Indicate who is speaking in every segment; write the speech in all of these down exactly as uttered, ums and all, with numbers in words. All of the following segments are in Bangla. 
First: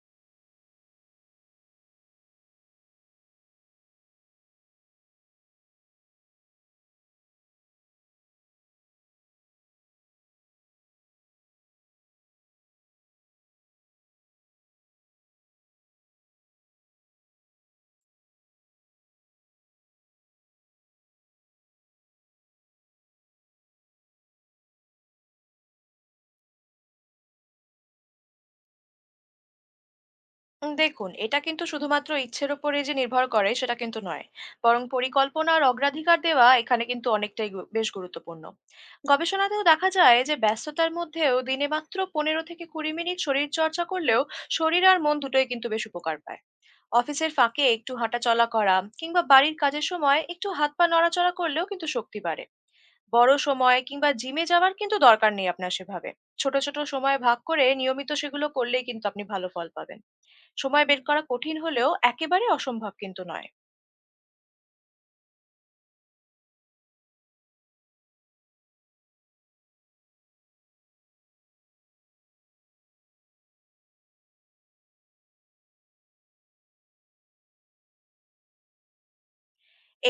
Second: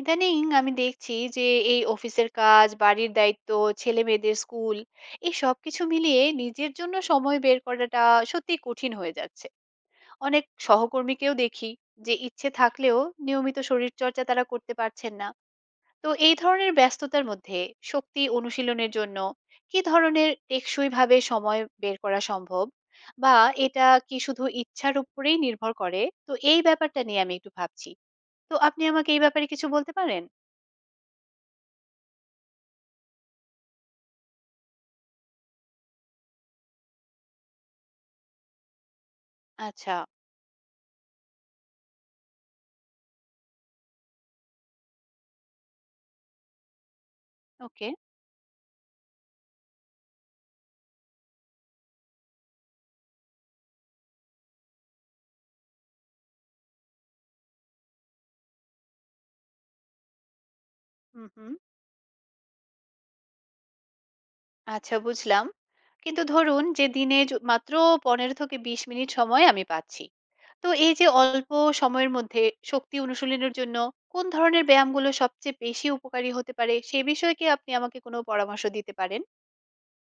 Speaker 1: ইদানিং আমি দেখছি যে এই অফিসের কাজ, বাড়ির দায়িত্ব, ছেলেমেয়েদের স্কুল, এই সবকিছু মিলিয়ে নিজের জন্য সময় বের করাটা সত্যি কঠিন হয়ে যাচ্ছে। অনেক সহকর্মীকেও দেখি যে ইচ্ছে থাকলেও নিয়মিত শরীরচর্চা তারা করতে পারছেন না। তো এই ধরনের ব্যস্ততার মধ্যে শক্তি অনুশীলনের জন্য কি ধরনের টেকসই ভাবে সময় বের করা সম্ভব? বা এটা কি শুধু ইচ্ছার উপরেই নির্ভর করে? তো এই ব্যাপারটা নিয়ে আমি একটু ভাবছি। তো আপনি আমাকে এই ব্যাপারে কিছু বলতে পারেন?
Speaker 2: উম, দেখুন এটা কিন্তু শুধুমাত্র ইচ্ছের উপরে যে নির্ভর করে সেটা কিন্তু নয়, বরং পরিকল্পনা আর অগ্রাধিকার দেওয়া এখানে কিন্তু অনেকটাই গু- বেশ গুরুত্বপূর্ণ। গবেষণাতেও দেখা
Speaker 1: আচ্ছা,
Speaker 2: যায় যে ব্যস্ততার মধ্যেও দিনে মাত্র পনেরো থেকে কুড়ি মিনিট শরীর চর্চা করলেও শরীর আর মন দুটোই কিন্তু বেশ উপকার পায়। অফিসের ফাঁকে
Speaker 1: ওকে।
Speaker 2: একটু হাঁটাচলা করা কিংবা বাড়ির কাজের সময় একটু হাত পা নড়াচড়া করলেও কিন্তু শক্তি বাড়ে। বড় সময় কিংবা জিমে যাওয়ার কিন্তু দরকার নেই আপনার সেভাবে। ছোট, ছোট সময় ভাগ করে নিয়মিত সেগুলো করলেই কিন্তু আপনি ভালো ফল পাবেন। সময় বের করা
Speaker 1: হুম, হুম।
Speaker 2: কঠিন হলেও একেবারে অসম্ভব কিন্তু নয়।
Speaker 1: আচ্ছা, বুঝলাম। কিন্তু ধরুন যে দিনে য মাত্র পনেরো থেকে বিশ মিনিট সময় আমি পাচ্ছি। তো এই যে অল্প সময়ের মধ্যে শক্তি অনুশীলনের জন্য কোন ধরনের ব্যায়ামগুলো সবচেয়ে বেশি উপকারী হতে পারে সে বিষয়ে কি আপনি আমাকে কোনো পরামর্শ দিতে পারেন?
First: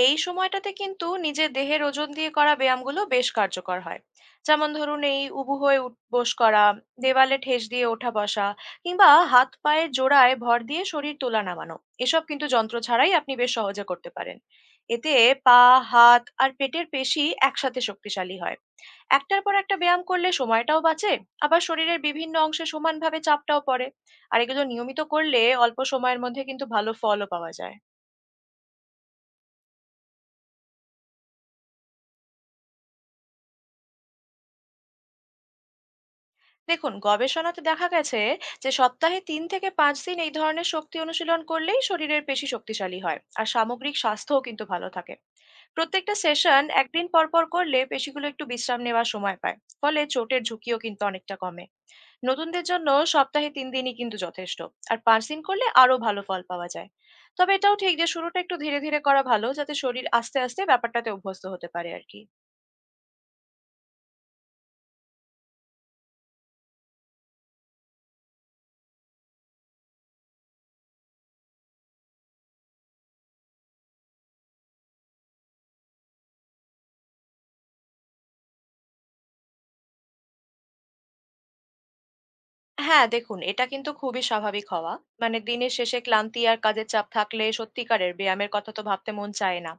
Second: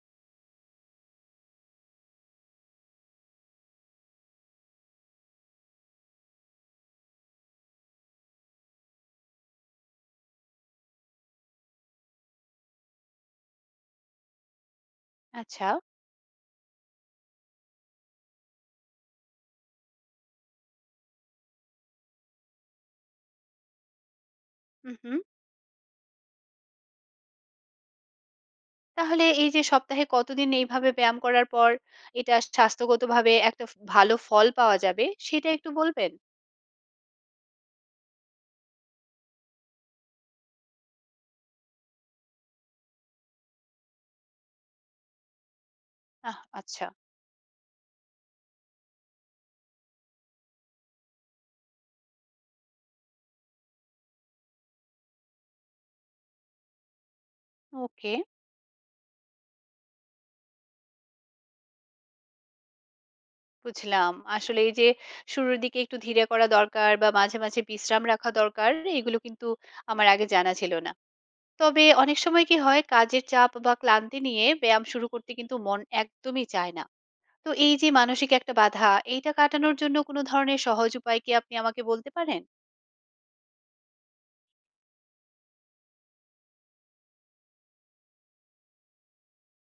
Speaker 2: এই সময়টাতে কিন্তু নিজের দেহের ওজন দিয়ে করা ব্যায়ামগুলো বেশ কার্যকর হয়। যেমন ধরুন এই উবু হয়ে উঠ- বস করা, দেওয়ালে ঠেস দিয়ে ওঠা বসা, কিংবা হাত পায়ের জোড়ায় ভর দিয়ে শরীর তোলা নামানো। এসব কিন্তু যন্ত্র ছাড়াই আপনি বেশ সহজে করতে পারেন। এতে পা,
Speaker 1: আচ্ছা।
Speaker 2: হাত আর পেটের পেশি একসাথে শক্তিশালী হয়। একটার পর একটা ব্যায়াম করলে সময়টাও বাঁচে, আবার শরীরের বিভিন্ন অংশে সমানভাবে চাপটাও পড়ে। আর এগুলো
Speaker 1: হুম,
Speaker 2: নিয়মিত
Speaker 1: হুম।
Speaker 2: করলে অল্প সময়ের মধ্যে কিন্তু ভালো ফলও পাওয়া যায়।
Speaker 1: তাহলে এই যে সপ্তাহে কতদিন এইভাবে ব্যায়াম করার পর এটা স্বাস্থ্যগতভাবে একটা ফ ভালো ফল পাওয়া যাবে সেটা একটু বলবেন?
Speaker 2: দেখুন, গবেষণাতে দেখা গেছে যে সপ্তাহে তিন থেকে পাঁচ দিন এই ধরনের শক্তি অনুশীলন করলেই শরীরের পেশি শক্তিশালী হয় আর সামগ্রিক স্বাস্থ্যও কিন্তু ভালো থাকে। প্রত্যেকটা
Speaker 1: আহ!
Speaker 2: সেশন
Speaker 1: আচ্ছা,
Speaker 2: একদিন পর পর করলে পেশিগুলো একটু বিশ্রাম নেওয়ার সময় পায়। ফলে চোটের ঝুঁকিও কিন্তু অনেকটা কমে। নতুনদের জন্য সপ্তাহে তিন দিনই কিন্তু যথেষ্ট, আর পাঁচ দিন করলে আরো ভালো ফল পাওয়া যায়। তবে এটাও ঠিক যে
Speaker 1: ওকে।
Speaker 2: শুরুটা একটু ধীরে ধীরে করা ভালো, যাতে শরীর আস্তে আস্তে ব্যাপারটাতে অভ্যস্ত হতে পারে আর কি।
Speaker 1: বুঝলাম। আসলে এই যে শুরুর দিকে একটু ধীরে করা দরকার বা মাঝে, মাঝে বিশ্রাম রাখা দরকার, এগুলো কিন্তু আমার আগে জানা ছিল না। তবে অনেক সময় কি হয়, কাজের চাপ বা ক্লান্তি নিয়ে ব্যায়াম শুরু করতে কিন্তু মন একদমই চায় না। তো এই যে মানসিক একটা বাধা, এইটা কাটানোর জন্য কোনো ধরনের সহজ উপায় কি আপনি আমাকে বলতে পারেন?
Speaker 2: হ্যাঁ, দেখুন এটা কিন্তু খুবই স্বাভাবিক হওয়া। মানে দিনের শেষে ক্লান্তি আর কাজের চাপ থাকলে সত্যিকারের ব্যায়ামের কথা তো ভাবতে মন চায় না।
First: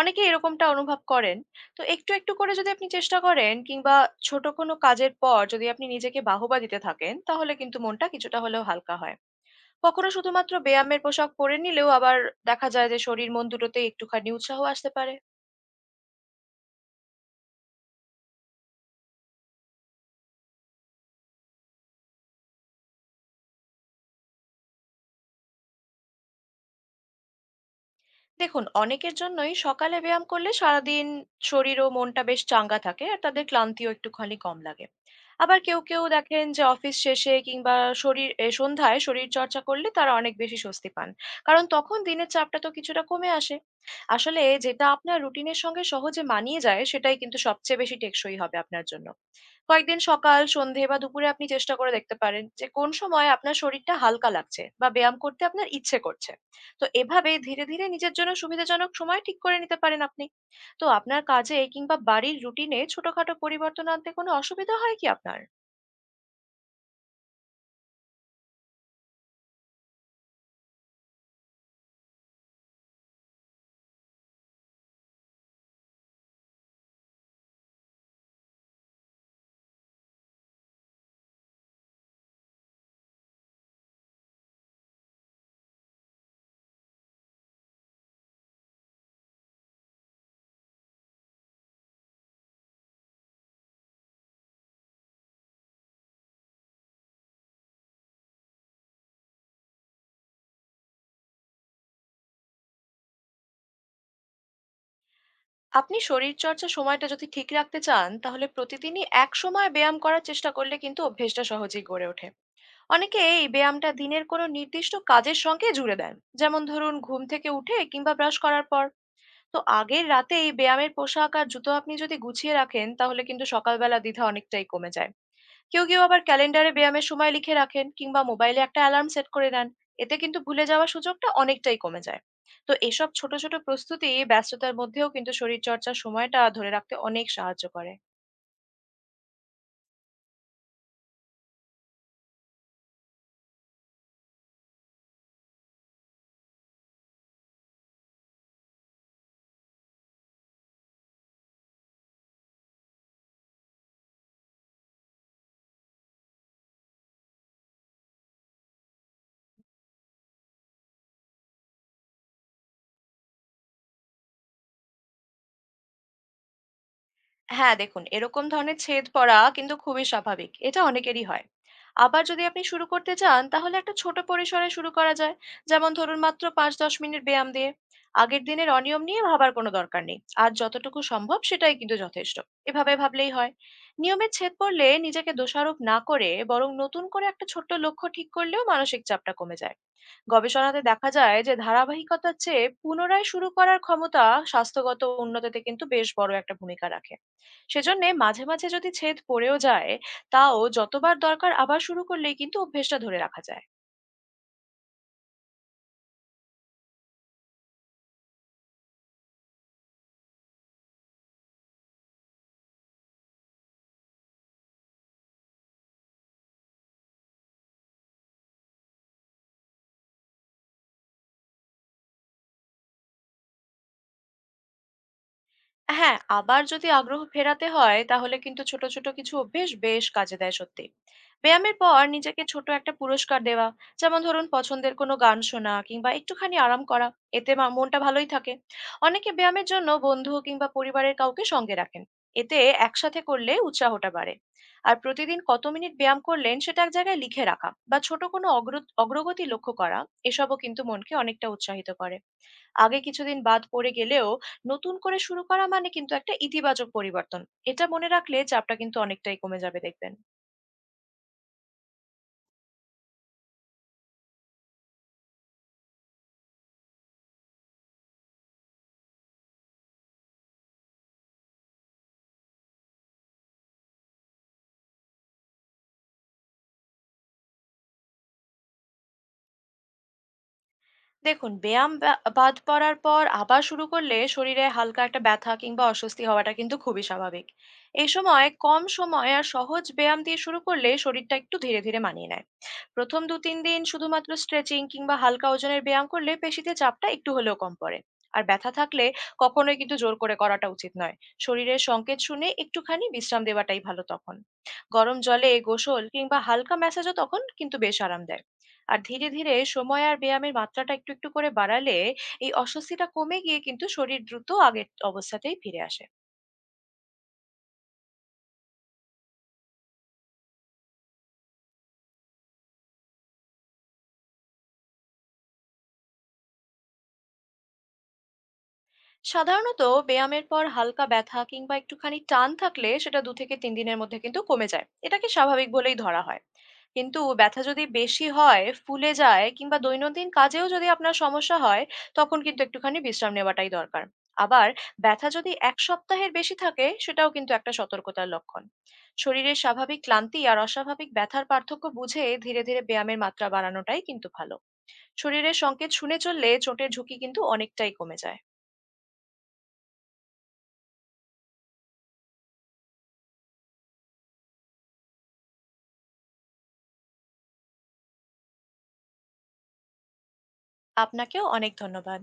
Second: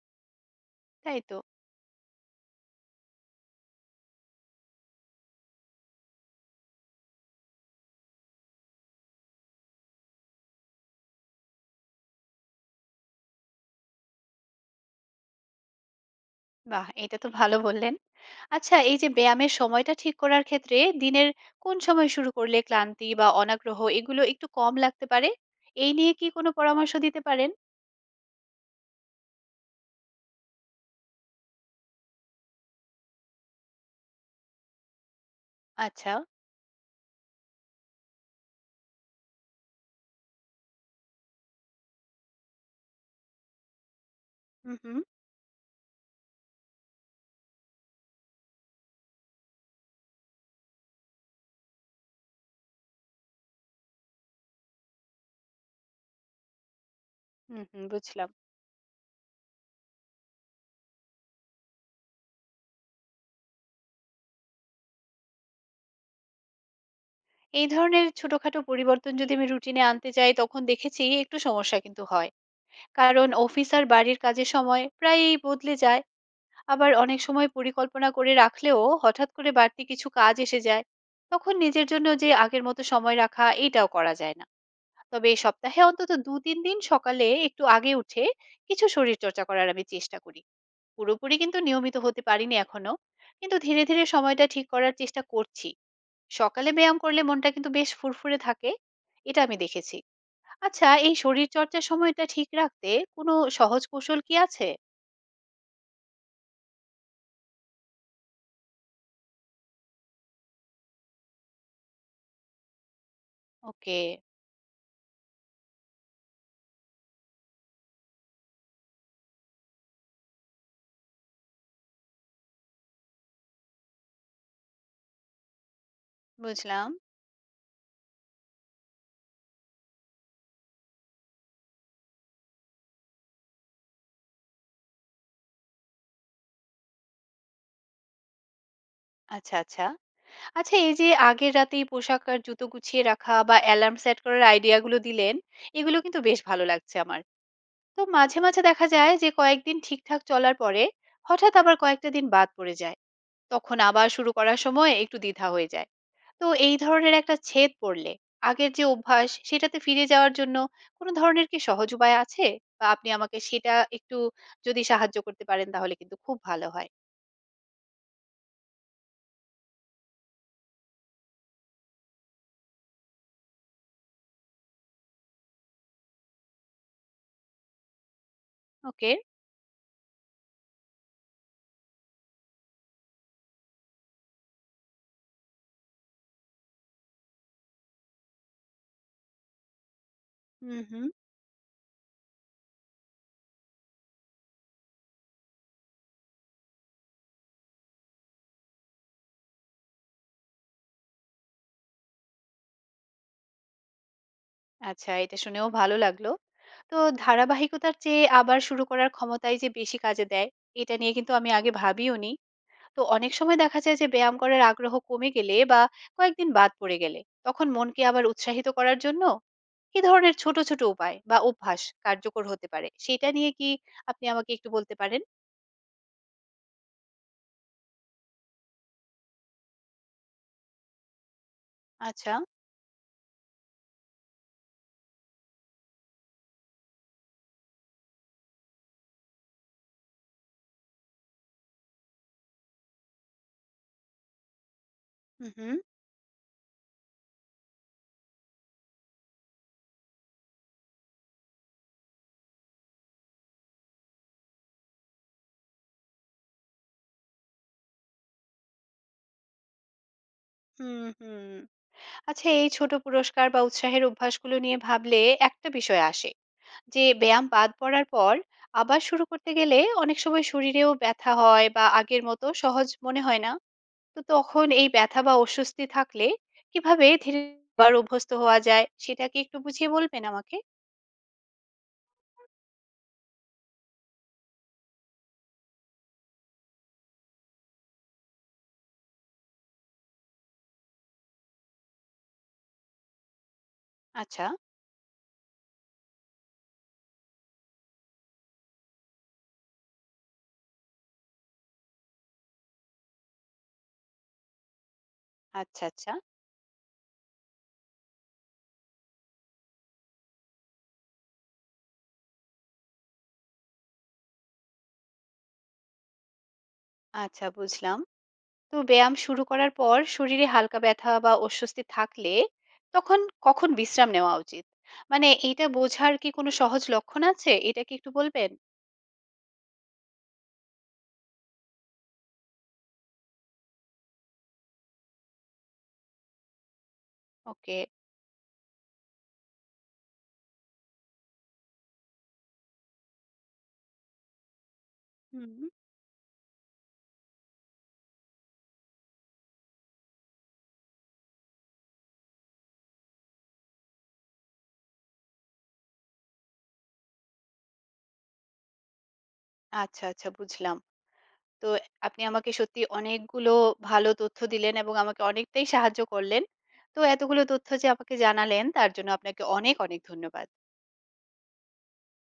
Speaker 2: অনেকেই এরকমটা অনুভব
Speaker 1: তাই তো?
Speaker 2: করেন। তো একটু, একটু করে যদি আপনি চেষ্টা করেন কিংবা ছোট কোনো কাজের পর যদি আপনি নিজেকে বাহবা দিতে থাকেন, তাহলে কিন্তু মনটা কিছুটা হলেও হালকা হয়। কখনো শুধুমাত্র ব্যায়ামের পোশাক পরে নিলেও আবার দেখা যায় যে শরীর মন দুটোতেই একটুখানি উৎসাহ আসতে পারে।
Speaker 1: বাহ! এটা তো ভালো বললেন। আচ্ছা, এই যে ব্যায়ামের সময়টা ঠিক করার ক্ষেত্রে দিনের কোন সময় শুরু করলে ক্লান্তি বা অনাগ্রহ এগুলো একটু কম লাগতে পারে? এই নিয়ে কি কোনো পরামর্শ দিতে পারেন?
Speaker 2: দেখুন, অনেকের জন্যই সকালে ব্যায়াম করলে সারাদিন শরীর ও মনটা বেশ চাঙ্গা থাকে আর তাদের ক্লান্তিও একটুখানি কম লাগে। আবার কেউ কেউ
Speaker 1: আচ্ছা।
Speaker 2: দেখেন যে অফিস শেষে কিংবা শরীর এ, সন্ধ্যায় শরীর চর্চা করলে তারা অনেক বেশি স্বস্তি পান, কারণ তখন দিনের চাপটা তো কিছুটা কমে আসে। আসলে
Speaker 1: হু,
Speaker 2: যেটা
Speaker 1: হু।
Speaker 2: আপনার রুটিনের সঙ্গে সহজে মানিয়ে যায় সেটাই কিন্তু সবচেয়ে বেশি টেকসই হবে আপনার জন্য। কয়েকদিন সকাল সন্ধে বা দুপুরে আপনি চেষ্টা করে দেখতে পারেন যে কোন সময় আপনার শরীরটা হালকা লাগছে বা ব্যায়াম করতে আপনার ইচ্ছে করছে। তো এভাবে
Speaker 1: হুম,
Speaker 2: ধীরে
Speaker 1: হুম,
Speaker 2: ধীরে নিজের
Speaker 1: বুঝলাম।
Speaker 2: জন্য সুবিধাজনক সময় ঠিক করে নিতে পারেন আপনি। তো আপনার কাজে কিংবা বাড়ির রুটিনে ছোটখাটো পরিবর্তন আনতে কোনো অসুবিধা হয় কি আপনার?
Speaker 1: এই ধরনের ছোটখাটো পরিবর্তন যদি আমি রুটিনে আনতে চাই তখন দেখেছি একটু সমস্যা কিন্তু হয়। কারণ অফিস আর বাড়ির কাজের সময় প্রায়ই বদলে যায়। আবার অনেক সময় পরিকল্পনা করে রাখলেও হঠাৎ করে বাড়তি কিছু কাজ এসে যায়। তখন নিজের জন্য যে আগের মতো সময় রাখা এটাও করা যায় না। তবে এই সপ্তাহে অন্তত দুই তিন দিন সকালে একটু আগে উঠে কিছু শরীরচর্চা করার আমি চেষ্টা করি। পুরোপুরি কিন্তু নিয়মিত হতে পারিনি এখনো। কিন্তু ধীরে, ধীরে সময়টা ঠিক করার চেষ্টা করছি। সকালে ব্যায়াম করলে মনটা কিন্তু বেশ ফুরফুরে থাকে, এটা আমি দেখেছি। আচ্ছা, এই শরীর চর্চার সময়টা ঠিক রাখতে কোনো সহজ কৌশল কি আছে?
Speaker 2: আপনি শরীর চর্চা সময়টা যদি ঠিক রাখতে চান, তাহলে প্রতিদিনই এক সময় ব্যায়াম করার চেষ্টা করলে কিন্তু অভ্যেসটা সহজেই গড়ে ওঠে। অনেকে এই ব্যায়ামটা
Speaker 1: ওকে।
Speaker 2: দিনের কোনো নির্দিষ্ট কাজের সঙ্গে জুড়ে দেন, যেমন ধরুন ঘুম থেকে উঠে কিংবা ব্রাশ করার পর। তো আগের রাতে এই ব্যায়ামের পোশাক আর জুতো আপনি যদি গুছিয়ে রাখেন, তাহলে কিন্তু সকালবেলা দ্বিধা অনেকটাই কমে যায়। কেউ, কেউ আবার ক্যালেন্ডারে
Speaker 1: বুঝলাম।
Speaker 2: ব্যায়ামের সময় লিখে রাখেন কিংবা মোবাইলে একটা অ্যালার্ম সেট করে নেন। এতে কিন্তু ভুলে যাওয়ার সুযোগটা অনেকটাই কমে যায়। তো এসব ছোট, ছোট প্রস্তুতি ব্যস্ততার মধ্যেও কিন্তু শরীরচর্চার সময়টা ধরে রাখতে অনেক সাহায্য করে।
Speaker 1: আচ্ছা, আচ্ছা। আচ্ছা, এই যে আগের রাতেই পোশাক আর জুতো গুছিয়ে রাখা বা অ্যালার্ম সেট করার আইডিয়াগুলো দিলেন, এগুলো কিন্তু বেশ ভালো লাগছে আমার। তো মাঝে মাঝে দেখা যায় যে কয়েকদিন ঠিকঠাক চলার পরে হঠাৎ আবার কয়েকটা দিন বাদ পড়ে যায়। তখন আবার শুরু করার সময় একটু দ্বিধা হয়ে যায়। তো এই ধরনের একটা ছেদ পড়লে আগের যে অভ্যাস সেটাতে ফিরে যাওয়ার জন্য কোনো ধরনের কি সহজ উপায় আছে? বা আপনি আমাকে সেটা একটু যদি সাহায্য করতে পারেন তাহলে কিন্তু খুব ভালো হয়।
Speaker 2: হ্যাঁ, দেখুন এরকম ধরনের ছেদ পড়া কিন্তু খুবই স্বাভাবিক। এটা অনেকেরই হয়। আবার যদি আপনি শুরু করতে চান, তাহলে একটা ছোট পরিসরে শুরু করা যায়। যেমন ধরুন মাত্র পাঁচ থেকে দশ মিনিট ব্যায়াম দিয়ে। আগের দিনের অনিয়ম
Speaker 1: ওকে।
Speaker 2: নিয়ে ভাবার কোনো দরকার নেই। আর যতটুকু সম্ভব সেটাই কিন্তু যথেষ্ট। এভাবে ভাবলেই হয়। নিয়মের ছেদ পড়লে নিজেকে দোষারোপ না করে বরং নতুন করে একটা ছোট্ট লক্ষ্য ঠিক করলেও মানসিক চাপটা কমে যায়।
Speaker 1: হুম,
Speaker 2: গবেষণাতে
Speaker 1: হুম।
Speaker 2: দেখা যায় যে ধারাবাহিকতার চেয়ে পুনরায় শুরু করার ক্ষমতা স্বাস্থ্যগত উন্নতিতে কিন্তু বেশ বড় একটা ভূমিকা রাখে। সেজন্য মাঝে মাঝে যদি ছেদ পড়েও যায়, তাও যতবার দরকার আবার শুরু করলেই কিন্তু অভ্যেসটা ধরে রাখা যায়।
Speaker 1: আচ্ছা, এটা শুনেও ভালো লাগলো। তো ধারাবাহিকতার চেয়ে আবার শুরু করার ক্ষমতাই যে বেশি কাজে দেয়, এটা নিয়ে কিন্তু আমি আগে ভাবিওনি। তো অনেক সময় দেখা যায় যে ব্যায়াম করার আগ্রহ কমে গেলে বা কয়েকদিন বাদ পড়ে গেলে তখন মনকে আবার উৎসাহিত করার জন্য কি ধরনের ছোট, ছোট উপায় বা অভ্যাস কার্যকর হতে পারে? সেটা নিয়ে কি আপনি আমাকে একটু বলতে পারেন?
Speaker 2: হ্যাঁ, আবার যদি আগ্রহ ফেরাতে হয়, তাহলে কিন্তু ছোট, ছোট কিছু অভ্যেস বেশ কাজে দেয় সত্যি। ব্যায়ামের পর
Speaker 1: আচ্ছা।
Speaker 2: নিজেকে ছোট একটা পুরস্কার দেওয়া। যেমন ধরুন পছন্দের কোনো গান শোনা কিংবা একটুখানি আরাম করা। এতে মা মনটা ভালোই থাকে। অনেকে ব্যায়ামের জন্য বন্ধু কিংবা পরিবারের কাউকে সঙ্গে রাখেন। এতে একসাথে করলে উৎসাহটা বাড়ে। আর প্রতিদিন
Speaker 1: হু,
Speaker 2: কত
Speaker 1: হু।
Speaker 2: মিনিট ব্যায়াম করলেন সেটা এক জায়গায় লিখে রাখা বা ছোট কোনো অগ্র অগ্রগতি লক্ষ্য করা, এসবও কিন্তু মনকে অনেকটা উৎসাহিত করে। আগে কিছুদিন বাদ পড়ে গেলেও নতুন করে শুরু করা মানে কিন্তু একটা ইতিবাচক পরিবর্তন। এটা মনে রাখলে চাপটা কিন্তু অনেকটাই কমে যাবে দেখবেন।
Speaker 1: হুম, হুম। আচ্ছা, এই ছোট পুরস্কার বা উৎসাহের অভ্যাসগুলো নিয়ে ভাবলে একটা বিষয় আসে যে ব্যায়াম বাদ পড়ার পর আবার শুরু করতে গেলে অনেক সময় শরীরেও ব্যথা হয় বা আগের মতো সহজ মনে হয় না। তো তখন এই ব্যথা বা অস্বস্তি থাকলে কিভাবে ধীরে আবার অভ্যস্ত হওয়া যায় সেটা কি একটু বুঝিয়ে বলবেন আমাকে?
Speaker 2: দেখুন, ব্যায়াম বা- বাদ পড়ার পর আবার শুরু করলে শরীরে হালকা একটা ব্যথা কিংবা অস্বস্তি হওয়াটা কিন্তু খুবই স্বাভাবিক। এই সময় কম সময় আর সহজ ব্যায়াম দিয়ে শুরু করলে শরীরটা একটু ধীরে ধীরে মানিয়ে নেয়। প্রথম দু তিন দিন শুধুমাত্র
Speaker 1: আচ্ছা,
Speaker 2: স্ট্রেচিং কিংবা হালকা ওজনের ব্যায়াম করলে পেশিতে চাপটা একটু হলেও কম পড়ে। আর ব্যথা থাকলে কখনোই কিন্তু জোর করে করাটা উচিত নয়। শরীরের সংকেত শুনে একটুখানি বিশ্রাম দেওয়াটাই ভালো তখন। গরম জলে
Speaker 1: আচ্ছা,
Speaker 2: গোসল
Speaker 1: আচ্ছা,
Speaker 2: কিংবা হালকা ম্যাসাজও তখন কিন্তু বেশ আরাম দেয়। আর ধীরে ধীরে সময় আর ব্যায়ামের মাত্রাটা একটু একটু করে বাড়ালে এই অস্বস্তিটা কমে গিয়ে কিন্তু শরীর দ্রুত আগের অবস্থাতেই ফিরে আসে।
Speaker 1: আচ্ছা, বুঝলাম। তো ব্যায়াম শুরু করার পর শরীরে হালকা ব্যথা বা অস্বস্তি থাকলে তখন কখন বিশ্রাম নেওয়া উচিত? মানে এইটা বোঝার কি কোনো সহজ লক্ষণ আছে? এটা কি একটু বলবেন?
Speaker 2: সাধারণত ব্যায়ামের পর হালকা ব্যথা কিংবা একটুখানি টান থাকলে সেটা দু থেকে তিন দিনের মধ্যে কিন্তু কমে যায়, এটাকে স্বাভাবিক বলেই ধরা হয়। কিন্তু ব্যথা
Speaker 1: ওকে।
Speaker 2: যদি বেশি হয়, ফুলে যায় কিংবা দৈনন্দিন কাজেও যদি আপনার সমস্যা হয়, তখন কিন্তু একটুখানি বিশ্রাম নেওয়াটাই দরকার। আবার ব্যথা
Speaker 1: হুম।
Speaker 2: যদি এক সপ্তাহের বেশি থাকে, সেটাও কিন্তু একটা সতর্কতার লক্ষণ। শরীরের স্বাভাবিক ক্লান্তি আর অস্বাভাবিক ব্যথার পার্থক্য বুঝে ধীরে ধীরে ব্যায়ামের মাত্রা বাড়ানোটাই কিন্তু ভালো। শরীরের সংকেত শুনে চললে চোটের ঝুঁকি কিন্তু অনেকটাই কমে যায়।
Speaker 1: আচ্ছা, আচ্ছা, বুঝলাম। তো আপনি আমাকে সত্যি অনেকগুলো ভালো তথ্য দিলেন এবং আমাকে অনেকটাই সাহায্য করলেন। তো এতগুলো তথ্য যে আমাকে জানালেন তার জন্য আপনাকে অনেক, অনেক ধন্যবাদ।
Speaker 2: আপনাকেও অনেক ধন্যবাদ।